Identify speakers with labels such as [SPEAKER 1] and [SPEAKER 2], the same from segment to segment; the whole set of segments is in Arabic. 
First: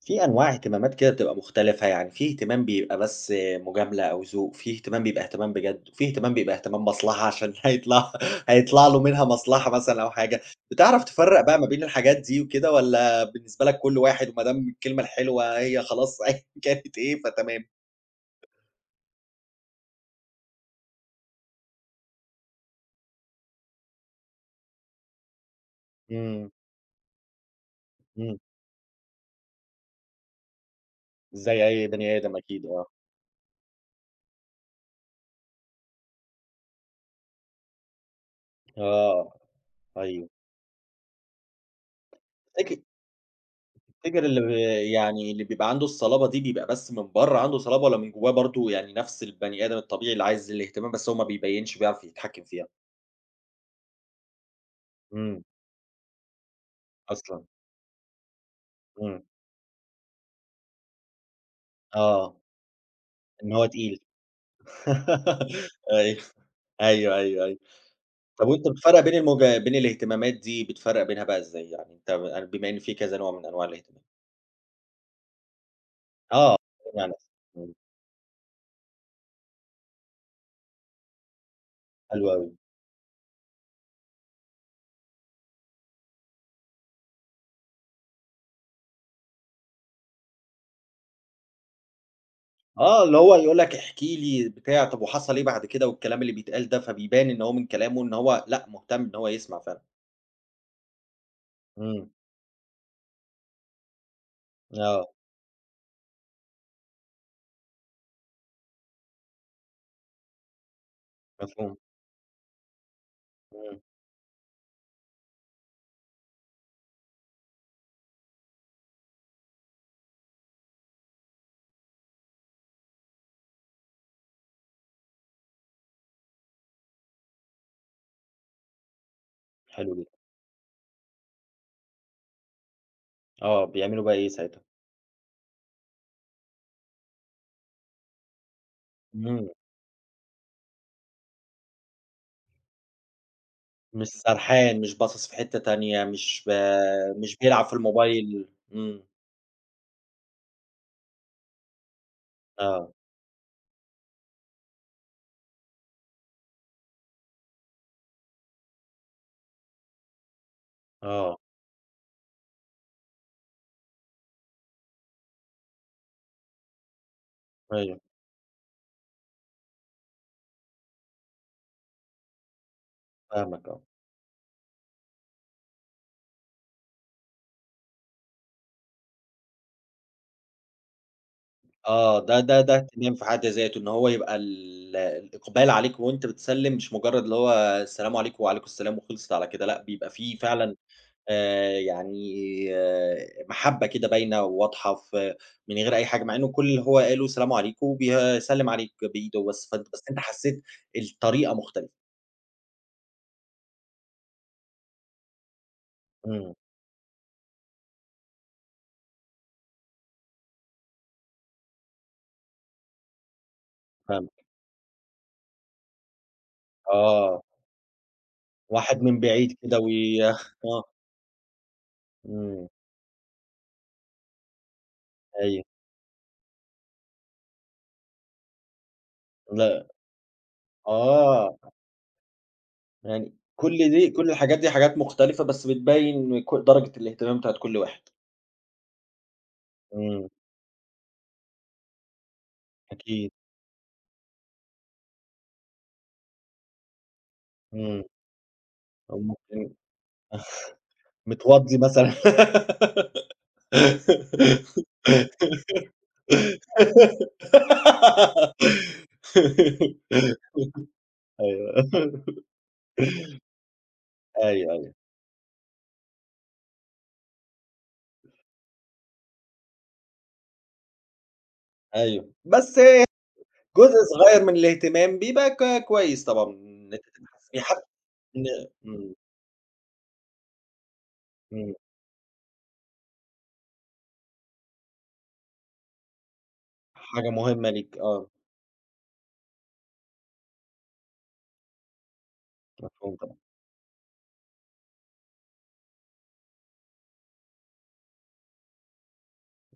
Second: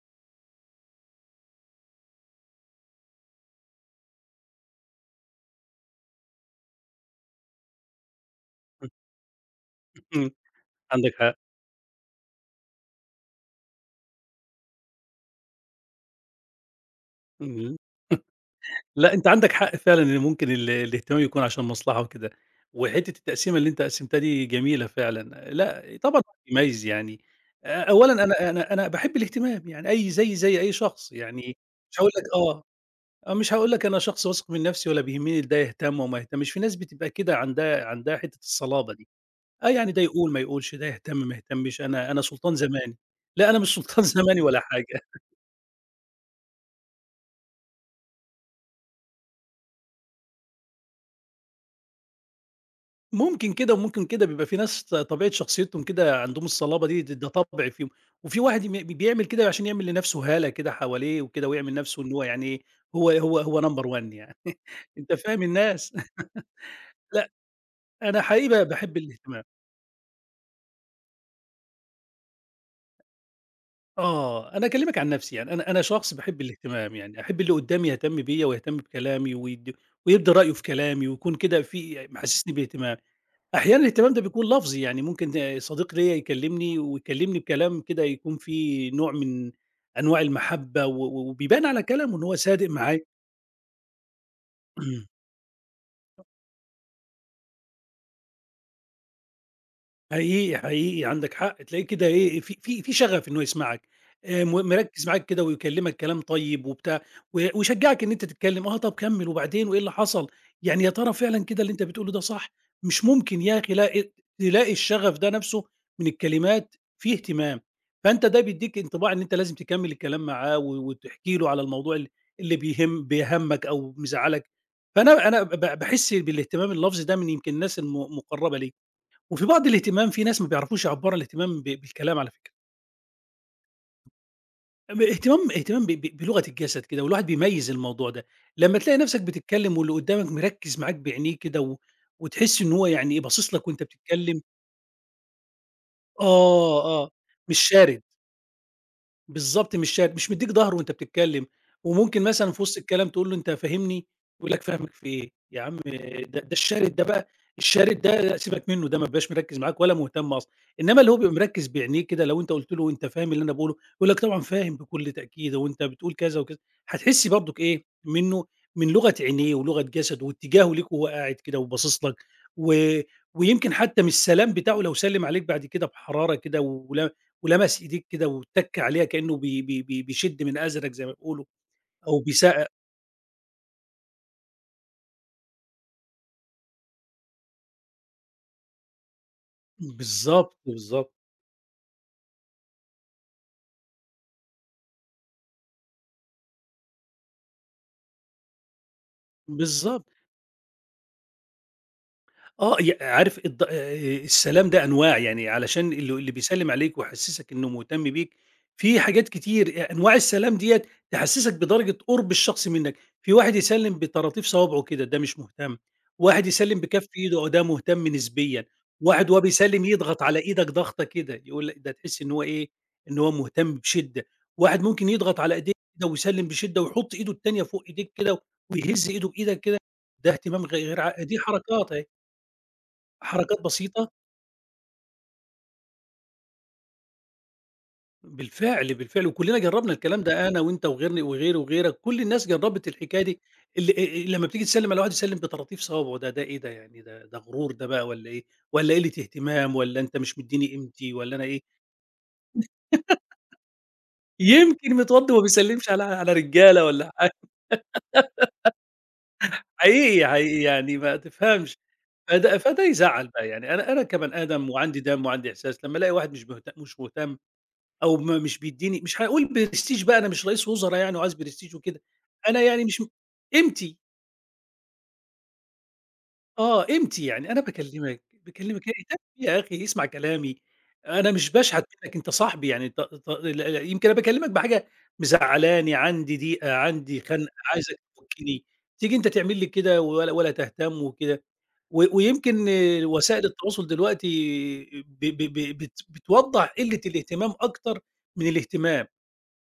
[SPEAKER 1] في أنواع اهتمامات كده بتبقى مختلفة، يعني في اهتمام بيبقى بس مجاملة أو ذوق، في اهتمام بيبقى اهتمام بجد، وفي اهتمام بيبقى اهتمام مصلحة عشان هيطلع له منها مصلحة مثلًا أو
[SPEAKER 2] إمم،
[SPEAKER 1] حاجة، بتعرف
[SPEAKER 2] عندك حق.
[SPEAKER 1] تفرّق بقى ما بين الحاجات دي وكده والّا بالنسبة لك كل واحد وما دام الكلمة الحلوة هي خلاص أيًا كانت إيه فتمام؟
[SPEAKER 2] إمم، لأ، أنت عندك حق فعلًا إن ممكن الاهتمام يكون عشان مصلحة وكده. وحتّة التقسيمة اللي أنت قسمتها دي جميلة فعلًا. لأ، طبعًا
[SPEAKER 1] إمم،
[SPEAKER 2] يميز يعني. أولًا
[SPEAKER 1] إمم،
[SPEAKER 2] أنا باحب الاهتمام يعني، أي زي أي شخص يعني.
[SPEAKER 1] زي أي
[SPEAKER 2] مش هاقول
[SPEAKER 1] بني
[SPEAKER 2] لك
[SPEAKER 1] آدم
[SPEAKER 2] آه.
[SPEAKER 1] أكيد آه،
[SPEAKER 2] آه، مش هاقول لك أنا شخص واثق من نفسي ولا بيهمني ده يهتم وما يهتمش. في ناس بتبقى كده عندها حتّة الصلابة دي.
[SPEAKER 1] آه،
[SPEAKER 2] آه، يعني ده
[SPEAKER 1] أيوه،
[SPEAKER 2] يقول ما يقولش، ده يهتم ما يهتمش، أنا سلطان
[SPEAKER 1] تفتكر
[SPEAKER 2] زماني. لأ، أنا مش سلطان
[SPEAKER 1] تفتكر اللي
[SPEAKER 2] زماني
[SPEAKER 1] ب
[SPEAKER 2] ولا حاجة.
[SPEAKER 1] يعني اللي بيبقى عنده الصلابة دي بيبقى بس من برّه عنده صلابة والّا من جوّاه برضه يعني نفس البني آدم الطبيعي اللي عايز الاهتمام بس هو ما بيبيّنش بيعرف يتحكّم فيها؟
[SPEAKER 2] ممكن كده وممكن كده. بيبقى في ناس طبيعة
[SPEAKER 1] إمم،
[SPEAKER 2] شخصيتهم كده عندهم الصلابة دي، ده
[SPEAKER 1] أصلًا،
[SPEAKER 2] طبع فيهم. وفي واحد
[SPEAKER 1] إمم،
[SPEAKER 2] بيعمل كده عشان يعمل لنفسه هالة كده حواليه وكده، ويعمل نفسه إن هو
[SPEAKER 1] آه،
[SPEAKER 2] يعني إيه، هو هو
[SPEAKER 1] إن
[SPEAKER 2] هو
[SPEAKER 1] هو
[SPEAKER 2] number
[SPEAKER 1] تقيل.
[SPEAKER 2] one يعني. أنت فاهم الناس.
[SPEAKER 1] أيوه، أيوه،
[SPEAKER 2] لأ،
[SPEAKER 1] أيوه، أيوه.
[SPEAKER 2] أنا حقيقي
[SPEAKER 1] طَب وأنت
[SPEAKER 2] باحب
[SPEAKER 1] بتفرّق
[SPEAKER 2] الاهتمام.
[SPEAKER 1] بين الاهتمامات دي بتفرّق بينها بقى إزاي؟ يعني أنت بما إن في كذا نوع من أنواع الاهتمام.
[SPEAKER 2] آه، أنا أكلمك عن نفسي يعني. أنا شخص باحب
[SPEAKER 1] آه،
[SPEAKER 2] الاهتمام يعني. أحب اللي
[SPEAKER 1] إمم،
[SPEAKER 2] قدامي يهتم بيّا ويهتم بكلامي ويبدي رأيه في كلامي ويكون كده في
[SPEAKER 1] حلو أوي.
[SPEAKER 2] محسسني باهتمام. أحيانًا الاهتمام ده بيكون لفظي، يعني ممكن صديق ليّا يكلمني ويكلمني بكلام كده يكون فيه نوع من أنواع المحبة و و وبيبان على كلامه إن هو صادق معايا.
[SPEAKER 1] آه، اللي هو يقول لك احكِ لي بتاع، طب وحصل إيه بعد كده والكلام اللي بيتقال ده، فبيبان إن هو من كلامه إن هو لأ، مهتم إن هو يسمع فعلًا.
[SPEAKER 2] حقيقي، حقيقي عندك حق. تلاقيه كده
[SPEAKER 1] إمم،
[SPEAKER 2] إيه، في شغف إنه يسمعك. مركّز
[SPEAKER 1] آه،
[SPEAKER 2] معاك كده ويكلمك كلام طيب وبتاع. ويشجعك إن أنت تتكلم. آه، طب كمّل وبعدين وإيه اللي حصل؟ يعني يا ترى فعلًا كده اللي
[SPEAKER 1] مفهوم،
[SPEAKER 2] أنت بتقوله ده صح؟ مش ممكن يا أخي
[SPEAKER 1] إمم،
[SPEAKER 2] لا تلاقي الشغف ده نفسه من الكلمات فيه اهتمام. فأنت ده بيدّيك انطباع إن أنت لازم تكمّل الكلام معاه وتحكي له على الموضوع اللي بيهمك أو مزعّلك. فأنا أنا ب باحس بالاهتمام اللفظي ده من يمكن الناس مقرّبة ليك. وفي بعض
[SPEAKER 1] حلو
[SPEAKER 2] الاهتمام
[SPEAKER 1] جدًا،
[SPEAKER 2] في ناس ما بيعرفوش يعبّروا عن الاهتمام بالكلام على فكرة.
[SPEAKER 1] آه، بيعملوا بقى إيه ساعتها؟
[SPEAKER 2] ب اهتمام اهتمام ب ب بلغة الجسد كده، والواحد بيميّز الموضوع ده. لمّا تلاقي نفْسك
[SPEAKER 1] إمم،
[SPEAKER 2] بتتكلّم واللي قدّامك مركّز معاك بعينيه كده وتحس إن هو يعني إيه، باصص لك وأنت
[SPEAKER 1] مش
[SPEAKER 2] بتتكلّم.
[SPEAKER 1] سرحان، مش باصص في حتة تانية،
[SPEAKER 2] آه، آه،
[SPEAKER 1] مش بيلعب
[SPEAKER 2] مش
[SPEAKER 1] في
[SPEAKER 2] شارد.
[SPEAKER 1] الموبايل، إمم،
[SPEAKER 2] بالضبط مش شات، مش مدّيك ضهره وأنت بتتكلّم. وممكن مثلًا في وسط
[SPEAKER 1] آه،
[SPEAKER 2] الكلام تقول له: "أنت فاهمني؟" يقول لك: "فاهمك في إيه؟ يا عم ده الشارد ده بقى، الشارد ده لا، سيبك منّه، ده ما بيبقاش مركّز معاك ولا مهتم أصلًا." إنّما اللي هو بيبقى
[SPEAKER 1] آه،
[SPEAKER 2] مركّز بعينيه كده لو أنت قُلت له: "أنت فاهم اللي أنا باقوله؟" يقول لك: "طبعًا فاهم بكل تأكيد، هو أنت بتقول كذا وكذا." هتحس برضُك إيه،
[SPEAKER 1] أيوه،
[SPEAKER 2] منّه، من لغة عينيه ولغة جسده واتجاهه ليك وهو قاعد كده وباصص لك. و
[SPEAKER 1] فاهمك
[SPEAKER 2] ويمكن
[SPEAKER 1] آه،
[SPEAKER 2] حتّى من السلام بتاعه لو سلِّم عليك بعد كده بحرارة كده ولمسة ولمس إيديك كده واتّك عليها كإنه بي بي بي بيشِد من أزرك زي ما بيقولوا، أو
[SPEAKER 1] آه، ده ده ده اهتمام في حد ذاته، إن هو يبقى الإقبال عليك وأنت بتسلِّم مش مجرد اللي هو السلام عليكم وعليكم السلام وخلصت على كده، لأ، بيبقى في
[SPEAKER 2] بالضبط،
[SPEAKER 1] فعلًا يعني آه، محبة كده باينة وواضحة في من غير أي حاجة، مع إنه كل اللي هو قاله سلام عليكم وبيسلم عليك بإيده بس، فأنت بس
[SPEAKER 2] بالضبط.
[SPEAKER 1] أنت حسيت الطريقة مختلفة.
[SPEAKER 2] آه، عارف الض السلام ده أنواع، يعني علشان اللي
[SPEAKER 1] إمم،
[SPEAKER 2] بيسلِّم عليك ويحسّسك إنه مهتم بيك، في حاجات كتير أنواع السلام ديّة تحسّسك بدرجة قُرب الشخص منّك. في واحد يسلِّم
[SPEAKER 1] فاهمك.
[SPEAKER 2] بطراطيف صوابعه كده، ده مش مهتم. واحد يسلِّم بكَف إيده،
[SPEAKER 1] آه،
[SPEAKER 2] آه، ده مهتم نسبيًا.
[SPEAKER 1] واحد من
[SPEAKER 2] واحد وهو
[SPEAKER 1] بعيد كده
[SPEAKER 2] بيسلِّم يضغط
[SPEAKER 1] وي
[SPEAKER 2] على إيدك
[SPEAKER 1] آه.
[SPEAKER 2] ضغطة كده، يقول لك ده تحس إن هو إيه،
[SPEAKER 1] إمم،
[SPEAKER 2] إن هو مهتم بشِدّة. واحد ممكن يضغط على
[SPEAKER 1] أيوه.
[SPEAKER 2] إيديك كده ويسلِّم بشِدّة ويحُط إيده التانية فوق إيديك كده ويهِز إيده بإيدك كده.
[SPEAKER 1] لأ،
[SPEAKER 2] ده اهتمام غير دي
[SPEAKER 1] آه،
[SPEAKER 2] حركات أهي.
[SPEAKER 1] يعني
[SPEAKER 2] حركات
[SPEAKER 1] كل
[SPEAKER 2] بسيطة.
[SPEAKER 1] دي كل الحاجات دي حاجات مختلفة بس بتبين ك درجة الاهتمام بتاعة كل واحد.
[SPEAKER 2] بالفعل، بالفعل. وكلّنا جرّبنا الكلام
[SPEAKER 1] إمم،
[SPEAKER 2] ده أنا وأنت وغيرني وغيري وغيرك، كل الناس جرّبت الحكاية
[SPEAKER 1] أكيد،
[SPEAKER 2] دي. ال لمّا بتيجي تسلّم على واحد يسلّم بطراطيف صوابعه، ده إيه ده يعني، ده غرور ده
[SPEAKER 1] إمم.
[SPEAKER 2] بقى والّا إيه، والّا قِلّة
[SPEAKER 1] أو ممكن
[SPEAKER 2] اهتمام، والّا أنت مش مدّيني قيمتي، والّا أنا إيه؟
[SPEAKER 1] متوضي مثلًا.
[SPEAKER 2] يمكن متوضي وما بيسلّمش على على رجالة والّا حقيقي، حقيقي يعني ما تفهمش.
[SPEAKER 1] أيوه.
[SPEAKER 2] فده يزعّل بقى، يعني أنا كبني آدم
[SPEAKER 1] أيوه، أيوه،
[SPEAKER 2] وعندي دم وعندي إحساس. لمّا ألاقي واحد مش مهتم، أو ما مش بيدّيني، مش هاقول prestige بقى، أنا مش رئيس وزرا يعني وعايز prestige وكده.
[SPEAKER 1] أيوه.
[SPEAKER 2] أنا
[SPEAKER 1] بس
[SPEAKER 2] يعني مش م
[SPEAKER 1] جزء
[SPEAKER 2] قيمتي،
[SPEAKER 1] صغير من الاهتمام بيبقى كويس طبعًا
[SPEAKER 2] آه
[SPEAKER 1] إن أنت
[SPEAKER 2] قيمتي.
[SPEAKER 1] تبقى حاسس
[SPEAKER 2] يعني أنا
[SPEAKER 1] بيه حتى
[SPEAKER 2] باكلّمك،
[SPEAKER 1] إن
[SPEAKER 2] باكلّمك
[SPEAKER 1] إمم،
[SPEAKER 2] يا أخي اسمع كلامي. أنا مش
[SPEAKER 1] إمم.
[SPEAKER 2] باشحت منّك، أنت صاحبي يعني، ط ط ل ل يمكن أنا باكلّمك بحاجة مزعّلاني، عندي ضيقة، عندي
[SPEAKER 1] حاجة
[SPEAKER 2] خنقة،
[SPEAKER 1] مهمة ليك
[SPEAKER 2] عايزك
[SPEAKER 1] آه،
[SPEAKER 2] تفُكّني. تيجي أنت تعمل لي كده ولا تهتم وكده. و ويمكن آه،
[SPEAKER 1] مفهوم طبعًا.
[SPEAKER 2] وسائل التواصل دلوقتي ب ب ب بت بتوضّح قِلّة الاهتمام أكتر من الاهتمام.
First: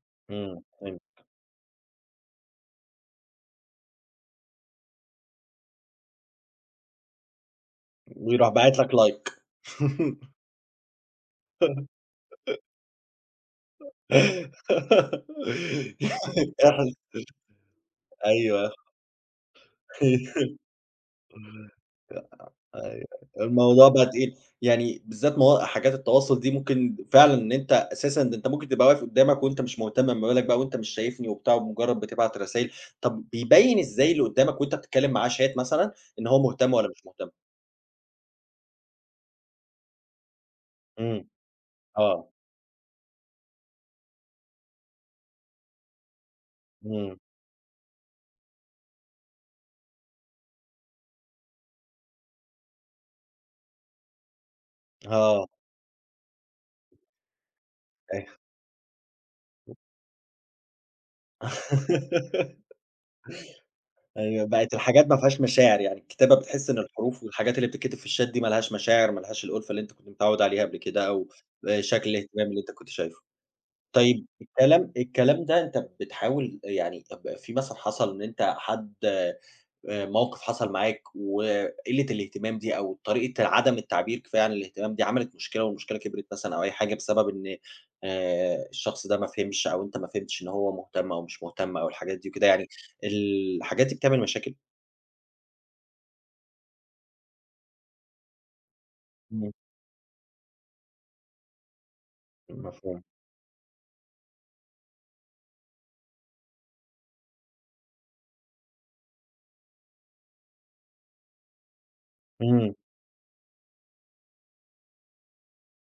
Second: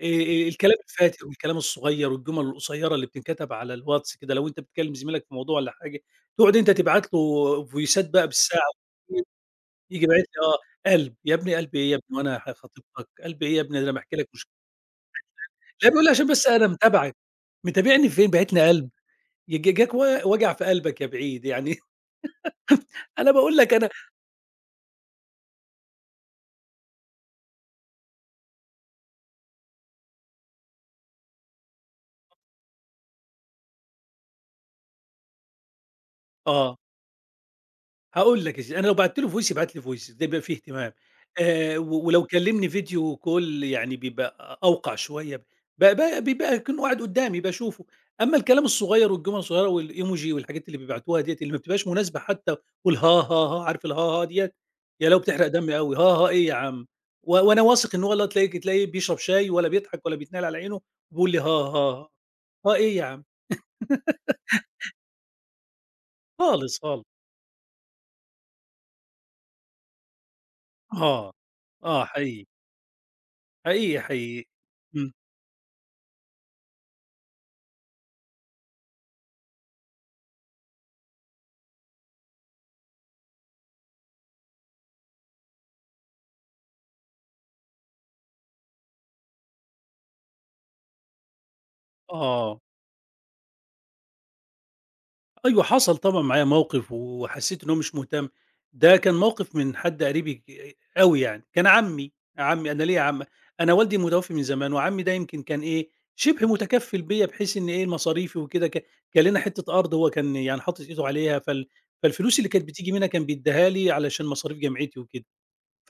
[SPEAKER 1] إمم،
[SPEAKER 2] الكلام
[SPEAKER 1] فهمت.
[SPEAKER 2] الفاتر والكلام الصغير والجُمل القصيّرة اللي بتنكتب على الواتس كده، لو أنت بتكلم زميلك في موضوع والّا حاجة، تقعد أنت تبعت له فويسات بقى
[SPEAKER 1] ويروح
[SPEAKER 2] بالساعة،
[SPEAKER 1] باعت لك like.
[SPEAKER 2] ييجي باعت لي آه، قلب. يا ابني قلب إيه يا ابني وأنا خطيبتك، قلب إيه يا ابني ده أنا باحكي لك مش، لا، بيقول لي عشان بس أنا
[SPEAKER 1] احس
[SPEAKER 2] متابعك. متابعني فين باعت لي
[SPEAKER 1] أيوه.
[SPEAKER 2] قلب؟ ي ج جاك و وجع في قلبك يا بعيد يعني.
[SPEAKER 1] أيوه،
[SPEAKER 2] أنا باقول لك أنا
[SPEAKER 1] الموضوع بقى تقيل، يعني بالذات موا حاجات التواصل دي ممكن فعلًا إن أنت أساسًا ده أنت ممكن تبقى واقف قدّامك وأنت مش مهتم، ما بالك بقى وأنت مش شايفني وبتاع ومجرد بتبعت رسايل، طب بيبين إزاي اللي قدّامك وأنت بتتكلم معاه chat مثلًا إن هو مهتم
[SPEAKER 2] آه.
[SPEAKER 1] والّا مش مهتم؟
[SPEAKER 2] هاقول لك يا سيدي، أنا لو بعت له voice يبعت لي voice ده بيبقى فيه اهتمام.
[SPEAKER 1] إمم،
[SPEAKER 2] و ولو
[SPEAKER 1] آه،
[SPEAKER 2] كلمني فيديو call يعني بيبقى أوقع شوية. ب ب بيبقى أكنه قاعد
[SPEAKER 1] إمم،
[SPEAKER 2] قدامي باشوفه. أمّا الكلام الصغير والجمل الصغيرة والemoji والحاجات اللي بيبعتوها ديّة اللي ما بتبقاش مناسبة حتى، والها، ها، ها، عارف الها، ها ديّة، يا لو بتحرق
[SPEAKER 1] آه،
[SPEAKER 2] دمي أوي، ها، ها إيه يا عم؟ وأنا واثق إن هو اللي هو
[SPEAKER 1] أيوه
[SPEAKER 2] تلاقيك تلاقيه بيشرب شاي ولا بيضحك ولا بيتنال على عينه وبيقول لي ها، ها، ها آه، إيه يا عم؟
[SPEAKER 1] أيوه، بقت الحاجات ما فيهاش مشاعر يعني، الكتابة بتحس
[SPEAKER 2] خالص،
[SPEAKER 1] إن
[SPEAKER 2] خالص،
[SPEAKER 1] الحروف والحاجات اللي بتتكتب في الchat دي ما لهاش مشاعر، ما لهاش الألفة اللي أنت كنت متعود عليها قبل كده أو
[SPEAKER 2] آه، آه
[SPEAKER 1] شكل
[SPEAKER 2] حقيقي،
[SPEAKER 1] الاهتمام اللي أنت كنت شايفه.
[SPEAKER 2] حقيقي،
[SPEAKER 1] طيب
[SPEAKER 2] حقيقي.
[SPEAKER 1] الكلام
[SPEAKER 2] إمم.
[SPEAKER 1] الكلام ده أنت بتحاول يعني في مثلًا حصل إن أنت حد موقف حصل معاك وقِلّة الاهتمام دي أو طريقة عدم التعبير كفاية عن الاهتمام دي عملت مشكلة والمشكلة كبرت مثلًا أو أي حاجة بسبب إن الشخص ده ما فهمش أو أنت ما فهمتش إن هو مهتم أو مش مهتم أو الحاجات دي وكده
[SPEAKER 2] آه،
[SPEAKER 1] يعني، الحاجات دي بتعمل مشاكل؟
[SPEAKER 2] أيوه حصل طبعًا معايا موقف وحسّيت إن هو مش مهتم. ده كان
[SPEAKER 1] إمم،
[SPEAKER 2] موقف من حد قريبي أوي يعني، كان عمّي. عمّي أنا ليّا
[SPEAKER 1] مفهوم،
[SPEAKER 2] عم، أنا والدي متوفي من زمان، وعمّي ده يمكن كان إيه، شبه متكفّل بيّا بحيث إن إيه مصاريفي وكده كان لنا حتّة أرض هو كان يعني حاطط إيده عليها، فالفلوس اللي كانت
[SPEAKER 1] إمم،
[SPEAKER 2] بتيجي منها كان بيدّيها لي علشان مصاريف جامعتي وكده.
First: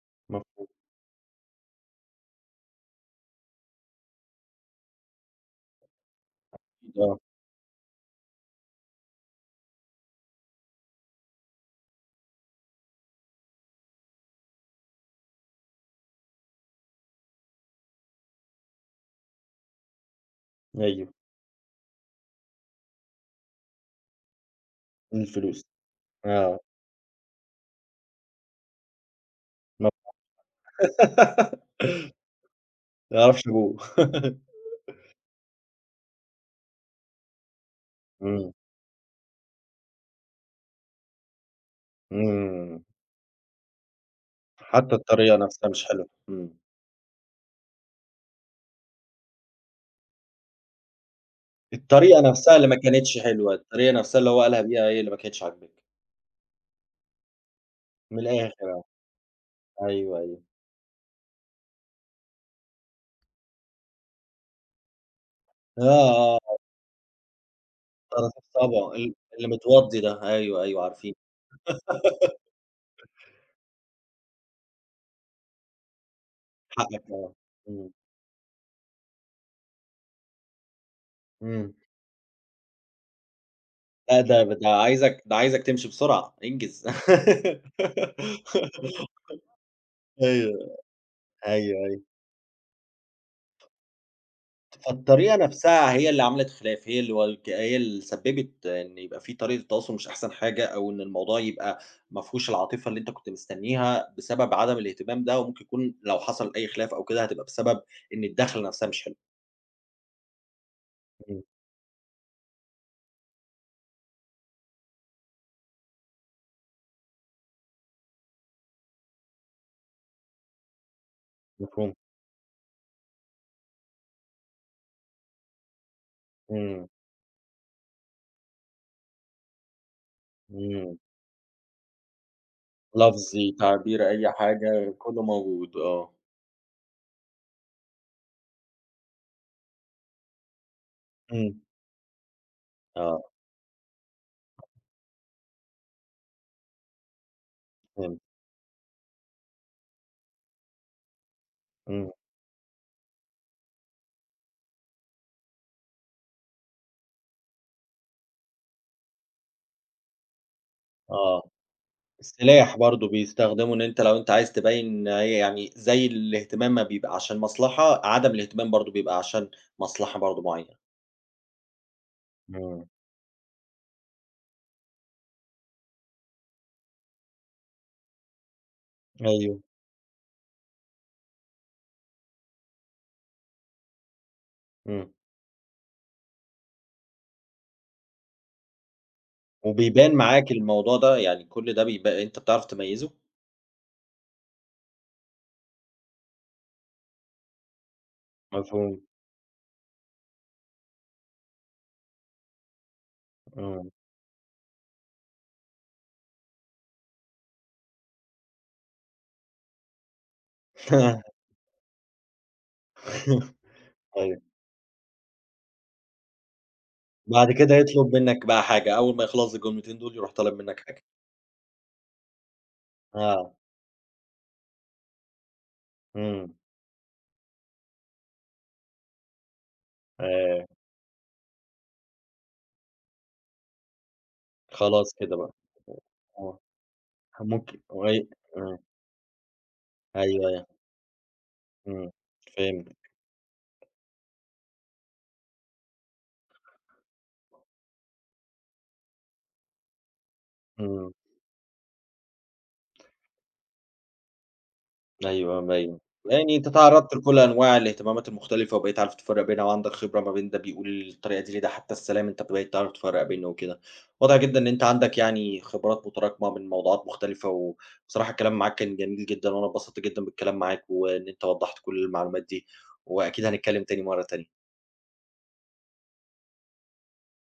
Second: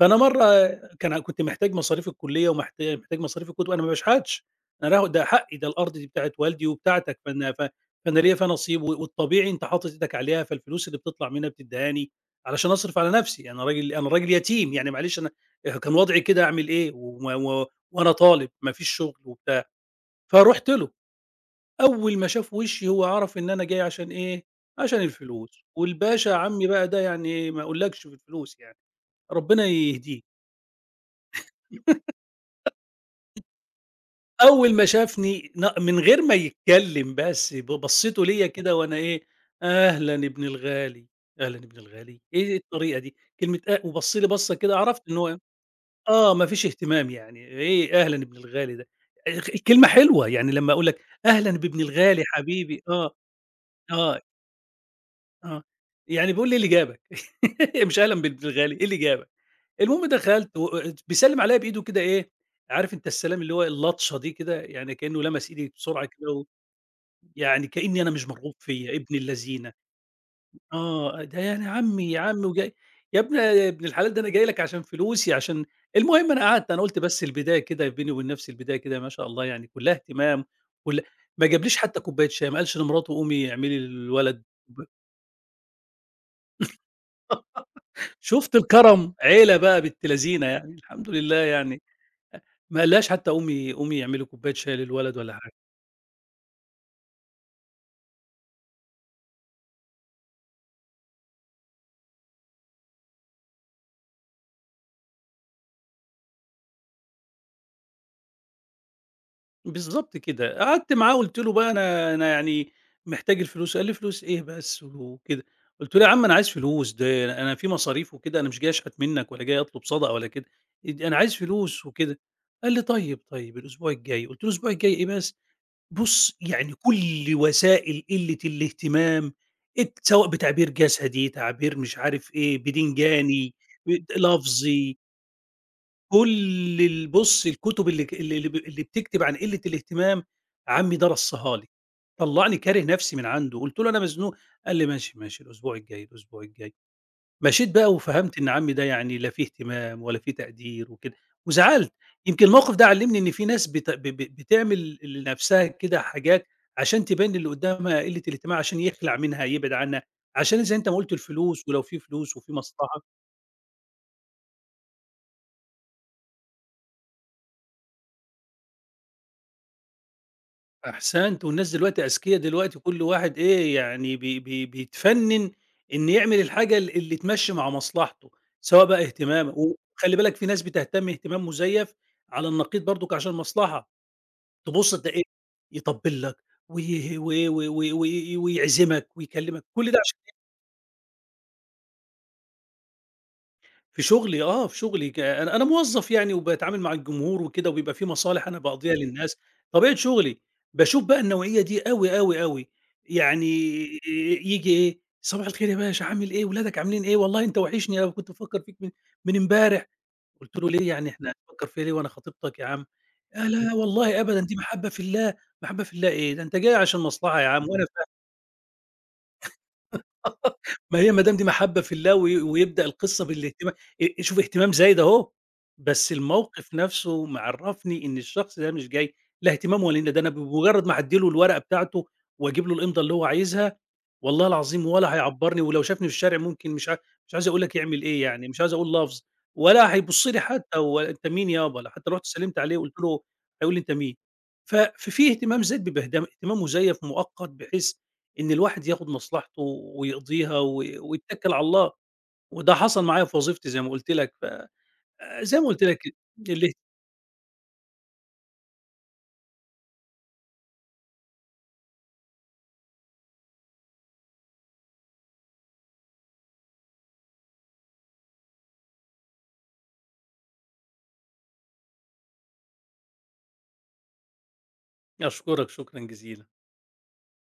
[SPEAKER 2] فأنا مرّة
[SPEAKER 1] مفهوم،
[SPEAKER 2] كنت محتاج مصاريف الكلية محتاج مصاريف الكُتب. أنا ما باشحتش، أنا هاخد ده حقي، ده الأرض دي بتاعة والدي وبتاعتك.
[SPEAKER 1] آه،
[SPEAKER 2] فأنا ليّا فيها نصيب، و والطبيعي أنت حاطط إيدك عليها، فالفلوس اللي بتطلع منها بتدّيهاني علشان أصرف على نفسي. أنا راجل يتيم، يعني معلش أنا كان وضعي كده أعمل إيه؟ و و وأنا طالب ما فيش شغل وبتاع. فرُحت له.
[SPEAKER 1] أيوه،
[SPEAKER 2] أول ما شاف وشّي هو عرف إن أنا جاي عشان إيه، عشان الفلوس.
[SPEAKER 1] الفلوس،
[SPEAKER 2] والباشا
[SPEAKER 1] آه،
[SPEAKER 2] عمي بقى ده يعني إيه، ما أقولكش في الفلوس يعني. ربنا
[SPEAKER 1] ما
[SPEAKER 2] يهديه.
[SPEAKER 1] تعرفش أبوه.
[SPEAKER 2] أول ما شافني من غير ما يتكلم بس بصّيته ليّا
[SPEAKER 1] إمم.
[SPEAKER 2] كده وأنا إيه، أهلًا ابن الغالي، أهلًا ابن الغالي. إيه
[SPEAKER 1] إمم،
[SPEAKER 2] الطريقة دي؟ كلمة وبَص لي بَصّة كده
[SPEAKER 1] حتى
[SPEAKER 2] عرفت إن
[SPEAKER 1] الطريقة
[SPEAKER 2] هو
[SPEAKER 1] نفسها مش حلوة،
[SPEAKER 2] آه، ما
[SPEAKER 1] إمم،
[SPEAKER 2] فيش اهتمام يعني. إيه أهلًا ابن الغالي ده؟ الكلمة حلوة، يعني لمّا أقول لك أهلًا بابن
[SPEAKER 1] الطريقة
[SPEAKER 2] الغالي
[SPEAKER 1] نفسها اللي ما
[SPEAKER 2] حبيبي، آه،
[SPEAKER 1] كانتش حلوة، الطريقة نفسها
[SPEAKER 2] آه،
[SPEAKER 1] اللي هو قالها بيها هي اللي ما كانتش
[SPEAKER 2] آه،
[SPEAKER 1] عاجباك،
[SPEAKER 2] يعني بيقول لي إيه اللي جابك؟ مش أهلًا
[SPEAKER 1] من
[SPEAKER 2] بابن
[SPEAKER 1] الآخر
[SPEAKER 2] الغالي،
[SPEAKER 1] يعني،
[SPEAKER 2] إيه اللي جابك؟ المهم
[SPEAKER 1] أيوه، أيوه،
[SPEAKER 2] دخلت و ات بيسلم عليّا بإيده كده إيه، عارف أنت السلام اللي هو اللطشة دي كده، يعني كأنه لمس إيدي
[SPEAKER 1] آه،
[SPEAKER 2] بسرعة
[SPEAKER 1] آه،
[SPEAKER 2] كده، يعني كإني أنا مش
[SPEAKER 1] طراطيف
[SPEAKER 2] مرغوب فيّا،
[SPEAKER 1] طبق
[SPEAKER 2] يا ابن
[SPEAKER 1] اللي
[SPEAKER 2] اللذينة.
[SPEAKER 1] متوضّي ده، أيوه، أيوه عارفينه،
[SPEAKER 2] آه، ده يعني عمي يا عمي وجاي، يا ابن الحلال، ده أنا جاي لك عشان فلوسي عشان، المهم أنا قعدت، أنا قُلت
[SPEAKER 1] حقك
[SPEAKER 2] بس
[SPEAKER 1] آه،
[SPEAKER 2] البداية كده
[SPEAKER 1] إمم،
[SPEAKER 2] بيني وبين نفسي، البداية كده ما شاء الله يعني كلّها اهتمام. كل ما
[SPEAKER 1] إمم،
[SPEAKER 2] جابليش حتى كوباية شاي، ما قالش لمراته قومي اعملي
[SPEAKER 1] لأ
[SPEAKER 2] للولد.
[SPEAKER 1] ده ده عايزك ده عايزك تمشي بسرعة، انجز.
[SPEAKER 2] شُفت الكرم، عيلة بقى بنت لذينة يعني
[SPEAKER 1] أيوه،
[SPEAKER 2] الحمد لله يعني.
[SPEAKER 1] أيوه، أيوه.
[SPEAKER 2] أ ما قالهاش حتى قومي اعملي كوباية شاي للولد ولا
[SPEAKER 1] فالطريقة
[SPEAKER 2] حاجة.
[SPEAKER 1] نفسها هي اللي عملت خلاف، هي اللي سبّبت إن يبقى في طريقة التواصل مش أحسن حاجة، أو إن الموضوع يبقى ما فيهوش العاطفة اللي أنت كنت مستنيها، بسبب عدم الاهتمام ده، وممكن يكون لو حصل أي خلاف أو كده هتبقى بسبب إن الدخلة نفسها مش حلوة.
[SPEAKER 2] بالضبط كده. قعدت معاه وقُلت
[SPEAKER 1] إمم،
[SPEAKER 2] له بقى أنا يعني محتاج الفلوس. قال لي: "فلوس إيه بس وكده؟" قُلت له: "يا عم أنا عايز فلوس، ده أنا في مصاريف وكده، أنا مش جاي أشحت منك ولا جاي أطلب صدقة ولا كده، أنا عايز فلوس
[SPEAKER 1] مفهوم،
[SPEAKER 2] وكده." قال لي: "طيب، طيب الأسبوع الجاي." قُلت له: "الأسبوع الجاي إيه بس؟" بُص، يعني
[SPEAKER 1] إمم،
[SPEAKER 2] كل وسائل قلة الاهتمام سواء بتعبير
[SPEAKER 1] إمم،
[SPEAKER 2] جسدي، تعبير مش عارف إيه،
[SPEAKER 1] لفظي،
[SPEAKER 2] بدنجاني،
[SPEAKER 1] تعبير، أي حاجة
[SPEAKER 2] لفظي،
[SPEAKER 1] كلّه موجود، آه،
[SPEAKER 2] كل بُص الكتب اللي ك اللي اللي ب اللي بتكتب عن قلة الاهتمام، عمي ده رصّاها
[SPEAKER 1] إمم،
[SPEAKER 2] لي. طلّعني كاره نفسي
[SPEAKER 1] آه،
[SPEAKER 2] من عنده. قُلت له: "أنا مزنوق." قال لي: "ماشي، ماشي، الأسبوع الجاي، الأسبوع الجاي." مشيت بقى
[SPEAKER 1] فهمت،
[SPEAKER 2] وفهمت إن عمي ده يعني لا فيه اهتمام ولا فيه تقدير وكده، وزعلت.
[SPEAKER 1] إمم،
[SPEAKER 2] يمكن الموقف ده علّمني إن في ناس بت ب ب بتعمل لنفسها كده حاجات عشان تبان للي قدّامها قلة الاهتمام، عشان يخلع منها، يبعد عنها، عشان زي أنت ما قُلت
[SPEAKER 1] آه.
[SPEAKER 2] الفلوس، ولو في فلوس وفي
[SPEAKER 1] السلاح
[SPEAKER 2] مصلحة.
[SPEAKER 1] برضه بيستخدمه إن أنت لو عايز تبيّن هي يعني زي الاهتمام ما بيبقى عشان مصلحة، عدم الاهتمام برضه بيبقى عشان مصلحة برضه معيّنة.
[SPEAKER 2] أحسنت. والناس دلوقتي أذكيا، دلوقتي
[SPEAKER 1] إمم،
[SPEAKER 2] كل واحد إيه، يعني بي بي بيتفنّن إن يعمل الحاجة اللي تمشّي مع مصلحته، سواء بقى اهتمامه.
[SPEAKER 1] أيوه،
[SPEAKER 2] وخلّي بالك في ناس بتهتم اهتمام مزيف على النقيض برضُك عشان مصلحة. تبُص
[SPEAKER 1] إمم.
[SPEAKER 2] تلاقيه يطبّل لك وي و و و وي ويعزمك ويكلّمك، كل ده
[SPEAKER 1] وبيبان
[SPEAKER 2] عشان،
[SPEAKER 1] معاك الموضوع ده، يعني كل ده بيبا أنت بتعرف تميّزه؟
[SPEAKER 2] في شغلي آه، في شغلي أنا موظّف يعني وباتعامل مع الجمهور وكده، وبيبقى في مصالح أنا باقضيها
[SPEAKER 1] مفهوم،
[SPEAKER 2] للناس، طبيعة شغلي. باشوف بقى النوعية دي أوي، أوي، أوي. يعني
[SPEAKER 1] إمم.
[SPEAKER 2] ييجي إيه: "صباح الخير يا باشا عامل إيه، ولادك عاملين إيه، والله أنت وحشني أوي كنت بافكّر فيك من امبارح." قُلت له: "ليه يعني إحنا هتفكّر فيّا ليه وأنا خطيبتك يا عم؟" إمم. لا، والله أبدًا
[SPEAKER 1] أيوه.
[SPEAKER 2] دي محبة في الله." محبة في الله إيه، ده أنت جاي عشان مصلحة يا
[SPEAKER 1] بعد
[SPEAKER 2] عم.
[SPEAKER 1] كده
[SPEAKER 2] وأنا،
[SPEAKER 1] يطلب منّك بقى حاجة، أول ما يخلص الجملتين دول يروح طالب منّك
[SPEAKER 2] ما
[SPEAKER 1] حاجة.
[SPEAKER 2] هي ما دام دي محبة في الله ويبدأ القصة
[SPEAKER 1] آه،
[SPEAKER 2] بالاهتما أ شوف اهتمام زايد أهو. بس
[SPEAKER 1] إمم،
[SPEAKER 2] الموقف نفسه معرّفني إن الشخص ده مش جاي لا اهتمام ولا، إن ده أنا
[SPEAKER 1] آآ
[SPEAKER 2] بمجرد ما أعدّي له الورقة بتاعته وأجيب له الإمضة اللي هو عايزها، والله العظيم ولا
[SPEAKER 1] خلاص كده بقى.
[SPEAKER 2] هيعبّرني. ولو شافني في الشارع
[SPEAKER 1] آه،
[SPEAKER 2] ممكن مش عايز أقول لك
[SPEAKER 1] ممكن
[SPEAKER 2] يعمل إيه
[SPEAKER 1] وأي
[SPEAKER 2] يعني، مش عايز
[SPEAKER 1] آه،
[SPEAKER 2] أقول لفظ، ولا هيبُص لي
[SPEAKER 1] أيوه، أيوه،
[SPEAKER 2] حتى، هو أنت مين يابا؟ لو حتى
[SPEAKER 1] إمم،
[SPEAKER 2] رُحت سلمت عليه
[SPEAKER 1] فهمت،
[SPEAKER 2] وقلت له، هيقول لي أنت مين. ف ففي اهتمام زايد بيبقى اهتمام مزيف مؤقت، بحيث إن الواحد ياخد مصلحته ويقضيها
[SPEAKER 1] إمم.
[SPEAKER 2] ويتّكل على الله. وده حصل معايا في وظيفتي زي ما قُلت لك. ف زي
[SPEAKER 1] أيوه
[SPEAKER 2] ما قُلت لك
[SPEAKER 1] باين. يعني أنت
[SPEAKER 2] اله
[SPEAKER 1] تعرّضت لكل أنواع الاهتمامات المختلفة وبقيت عارف تفرّق بينها وعندك خبرة ما بين ده بيقول الطريقة دي لده، حتى السلام أنت بقيت تعرف تفرّق بينه وكده. واضح جدًا إن أنت عندك يعني خبرات متراكمة من موضوعات مختلفة، وبصراحة الكلام معاك كان جميل جدًا، وأنا اتبسطت جدًا بالكلام معاك، وإن أنت وضّحت كل المعلومات دي، وأكيد هنتكلّم تاني مرّة تانية.
[SPEAKER 2] أشكرك شكرًا جزيلًا.